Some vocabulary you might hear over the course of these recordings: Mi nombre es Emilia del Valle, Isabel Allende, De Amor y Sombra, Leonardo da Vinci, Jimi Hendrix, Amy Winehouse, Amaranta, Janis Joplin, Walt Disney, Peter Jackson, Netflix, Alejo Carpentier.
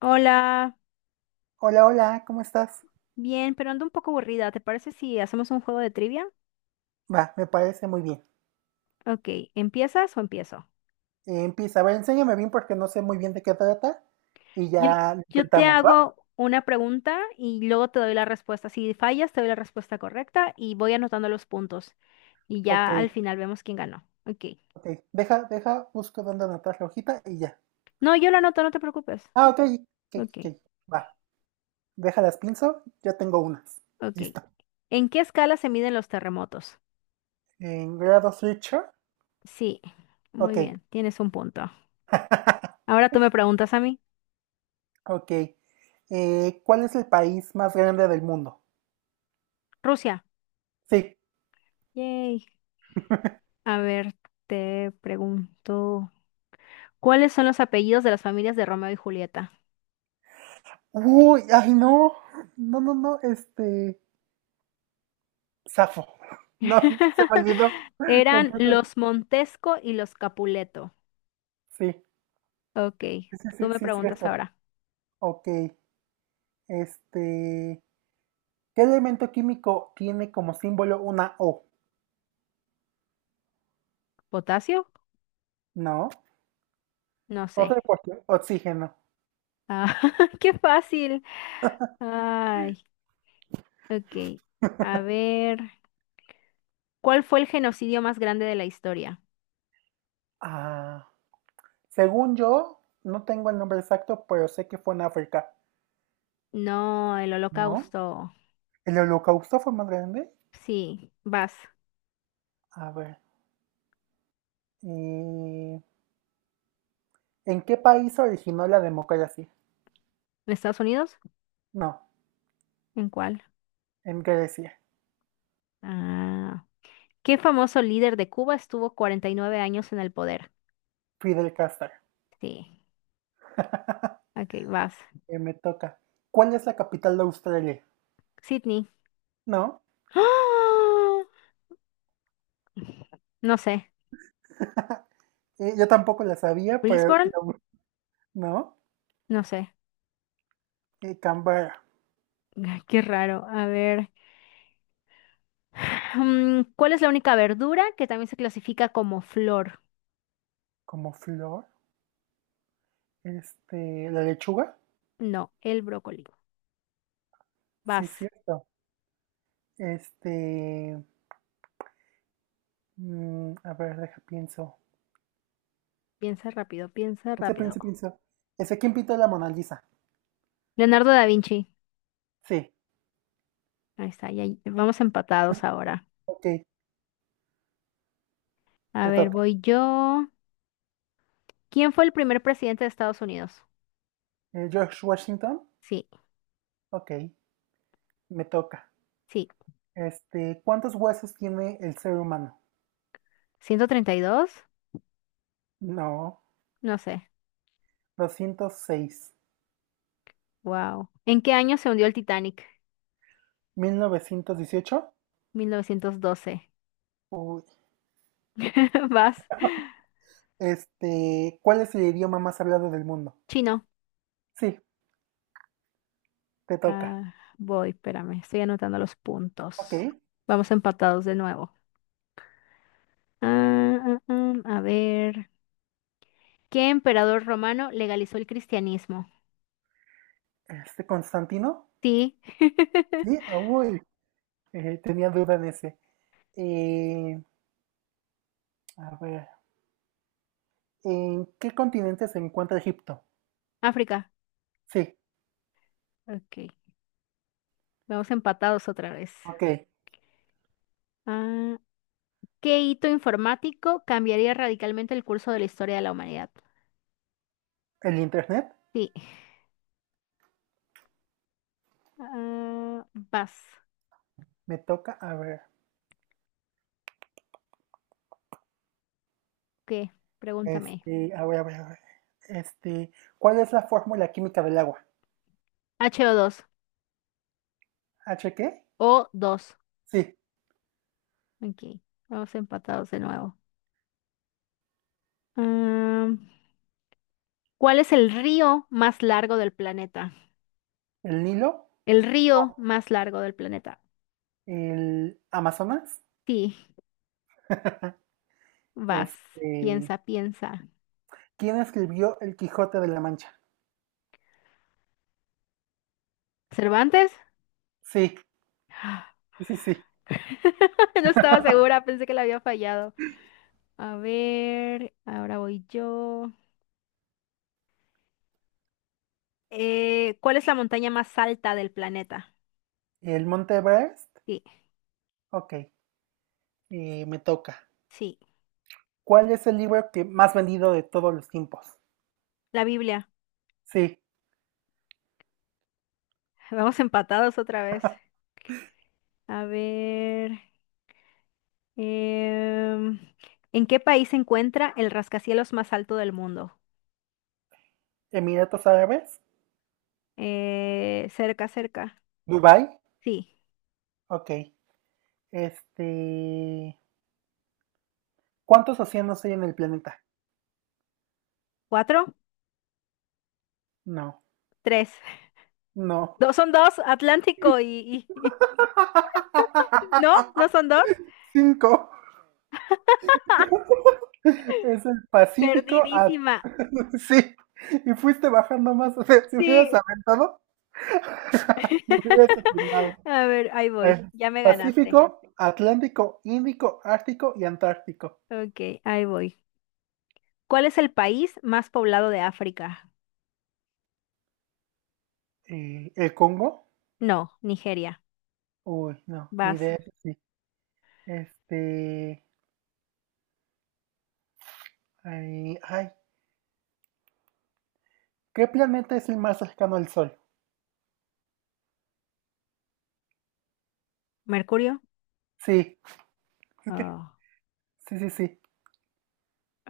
Hola, Hola, hola, ¿cómo estás? bien, pero ando un poco aburrida. ¿Te parece si hacemos un juego de trivia? Va, me parece muy bien. Ok, ¿empiezas o empiezo? Empieza, a ver, enséñame bien porque no sé muy bien de qué trata y Yo, ya lo yo te intentamos, ¿va? hago una pregunta y luego te doy la respuesta. Si fallas, te doy la respuesta correcta y voy anotando los puntos. Y ya al Ok, final vemos quién ganó. Ok. ok. Deja, busco dónde anotar la hojita y ya. No, yo lo anoto, no te preocupes. Ah, ok, ok, Ok, ok. Va, déjalas pinzo, ya tengo unas. ok. Listo. ¿En qué escala se miden los terremotos? En grado Switcher, Sí, muy ok, bien, tienes un punto. Ahora tú me preguntas a mí. ok. ¿Cuál es el país más grande del mundo? Rusia. Sí. Yay. A ver, te pregunto. ¿Cuáles son los apellidos de las familias de Romeo y Julieta? Uy, ay, no, no, no, no, este. Safo. No, no se me olvidó. Eran Completo. los Montesco y los Capuleto. Sí, Ok, sí, tú sí, me sí, es preguntas cierto. ahora. Ok. Este. ¿Qué elemento químico tiene como símbolo una O? ¿Potasio? No. No sé. Otra cuestión. Oxígeno. Ah, qué fácil. Ay, ok. A ver, ¿cuál fue el genocidio más grande de la historia? Ah. Según yo, no tengo el nombre exacto, pero sé que fue en África. No, el ¿No? Holocausto. ¿El holocausto fue más grande? Sí, vas. A ver. eh, ¿En qué país se originó la democracia? ¿En Estados Unidos? No, ¿En cuál? en Grecia. Ah, ¿qué famoso líder de Cuba estuvo 49 años en el poder? Fidel Castro. Sí. Ok, vas. Me toca. ¿Cuál es la capital de Australia? Sydney. No, ¡Ah! No sé. Yo tampoco la sabía, pero Brisbane. la bu- no. No sé. Canberra, Ay, qué raro. A ver. Mm, ¿cuál es la única verdura que también se clasifica como flor? como flor. Este, la lechuga. No, el brócoli. Sí, Vas. cierto. Este, mm, a ver, deja, pienso. Piensa rápido, piensa Pienso, rápido. pienso, pienso. ¿Ese quién pintó la Mona Lisa? Leonardo da Vinci. Sí, Ahí está, ya vamos empatados ahora. ok, A te ver, toca. voy yo. ¿Quién fue el primer presidente de Estados Unidos? George Washington. Sí, Ok, me toca. sí. Este, ¿cuántos huesos tiene el ser humano? 132. No, No sé. 206. Wow. ¿En qué año se hundió el Titanic? ¿1918? 1912. Uy. Vas. Este, ¿cuál es el idioma más hablado del mundo? Chino. Sí, te toca. Ah, voy, espérame. Estoy anotando los Ok, puntos. Vamos empatados de nuevo. Ah, ah, ah, a ver. ¿Qué emperador romano legalizó el cristianismo? este, Constantino. Sí. Sí, ah, uy, tenía duda en ese. Eh, a ver, ¿en qué continente se encuentra Egipto? África. Sí, Ok. Vamos empatados otra vez. ok. Ah, ¿qué hito informático cambiaría radicalmente el curso de la historia de la humanidad? ¿El internet? Sí. Ah, vas. Me toca, a ver. ¿Qué? Pregúntame. Este, a ver, a ver, a ver. Este, ¿cuál es la fórmula química del agua? H2O ¿H qué? O2. Sí, Ok. Vamos empatados de nuevo. Ah, ¿cuál es el río más largo del planeta? el Nilo, El río más largo del planeta. el Amazonas. Sí, vas. Este, Piensa, piensa. ¿quién escribió El Quijote de la Mancha? ¿Cervantes? Sí, sí, sí. No estaba segura, pensé que la había fallado. A ver, ahora voy yo. ¿Cuál es la montaña más alta del planeta? El Monte Everest. Sí, Ok, me toca. sí, ¿Cuál es el libro que más vendido de todos los tiempos? la Biblia. Sí, Vamos empatados otra vez. A ver, em, ¿en qué país se encuentra el rascacielos más alto del mundo? Emiratos Árabes, Cerca, cerca. Dubai. Sí. Ok, este, ¿cuántos océanos hay en el planeta? ¿Cuatro? No, Tres. no. Dos son dos, Atlántico y... ¿No? ¿No son dos? Cinco. Es el Pacífico. A... Perdidísima. sí. Y fuiste bajando más. O sea, si hubieras Sí. aventado, yo hubieras atinado. A ver, ahí Es voy. Ya me ganaste. Pacífico, Atlántico, Índico, Ártico y Antártico. Ok, ahí voy. ¿Cuál es el país más poblado de África? ¿El Congo? No, Nigeria. Uy, no, ni Vas. idea. Sí. Este, ay, ay, ¿qué planeta es el más cercano al Sol? ¿Mercurio? Sí, Oh, sí, sí, sí.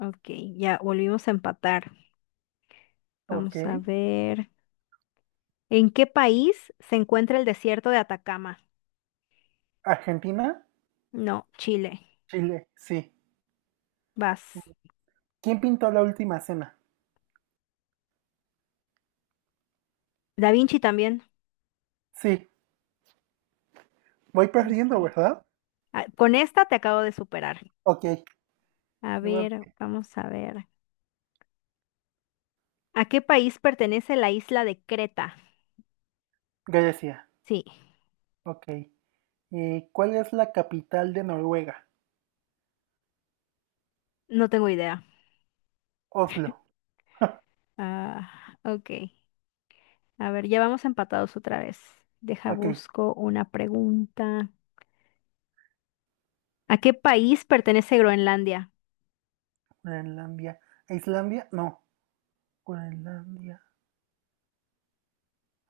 ok, ya volvimos a empatar. Ok. Vamos a ver. ¿En qué país se encuentra el desierto de Atacama? Argentina, No, Chile. Chile, sí. Vas. ¿Quién pintó la última cena? Da Vinci también. Sí, voy perdiendo, Ok. ¿verdad? Ah, con esta te acabo de superar. Ok, A le voy ver, a- vamos a ver. ¿A qué país pertenece la isla de Creta? Grecia. Sí, Ok. ¿Cuál es la capital de Noruega? no tengo idea. Oslo. Ah, ok. A ver, ya vamos empatados otra vez. Deja, Ok. busco una pregunta. ¿A qué país pertenece Groenlandia? Groenlandia. ¿A Islandia? No. Groenlandia.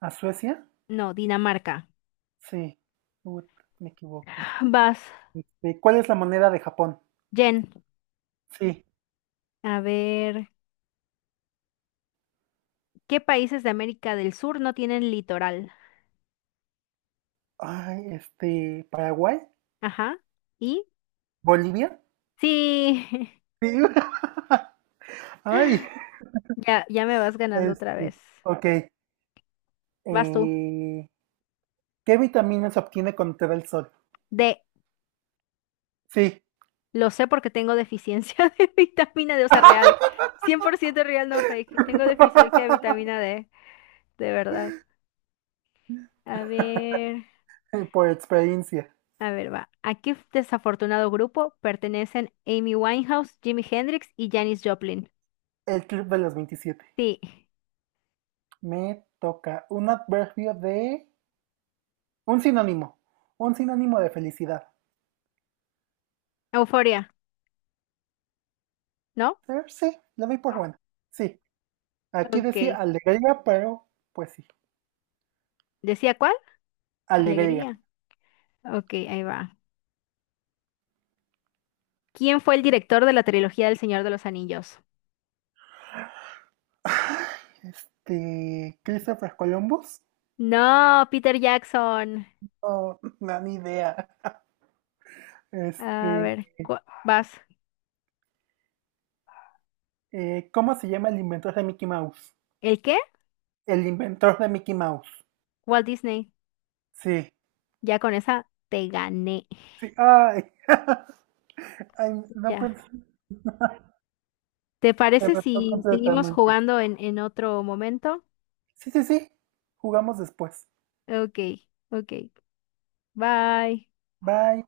¿A Suecia? No, Dinamarca. Sí. Ut, me equivoqué. Vas, Este, ¿cuál es la moneda de Japón? Jen. Sí. A ver, ¿qué países de América del Sur no tienen litoral? Ay, este. ¿Paraguay? Ajá. ¿Y? ¿Bolivia? Sí, Sí. Ay. ya, ya me vas ganando otra Este, vez. ok. Vas tú. Eh, ¿Qué vitamina se obtiene cuando te da el sol? D. Sí. Lo sé porque tengo deficiencia de vitamina D, o sea, real. 100% real, no fake. Tengo deficiencia de vitamina D, de verdad. A ver, Por experiencia. a ver, va. ¿A qué desafortunado grupo pertenecen Amy Winehouse, Jimi Hendrix y Janis Joplin? El club de los 27. Sí. Me toca un adverbio de. Un sinónimo. Un sinónimo de felicidad. Euforia, ¿no? Sí, la doy por buena. Sí, aquí Ok. decía alegría, pero pues sí, ¿Decía cuál? alegría. Alegría. Ok, ahí va. ¿Quién fue el director de la trilogía del Señor de los Anillos? Este, Christopher Columbus, No, Peter Jackson. no, no, ni idea. A Este, ver, cu- vas. ¿Cómo se llama el inventor de Mickey Mouse? ¿El qué? El inventor de Mickey Mouse. Walt Disney, Sí, ya con esa te gané. sí, ay, ay, no Ya. pensé, ¿Te se parece me fue si seguimos completamente. jugando en otro momento? Sí, sí, sí, jugamos después. Ok, ok. Bye. Bye.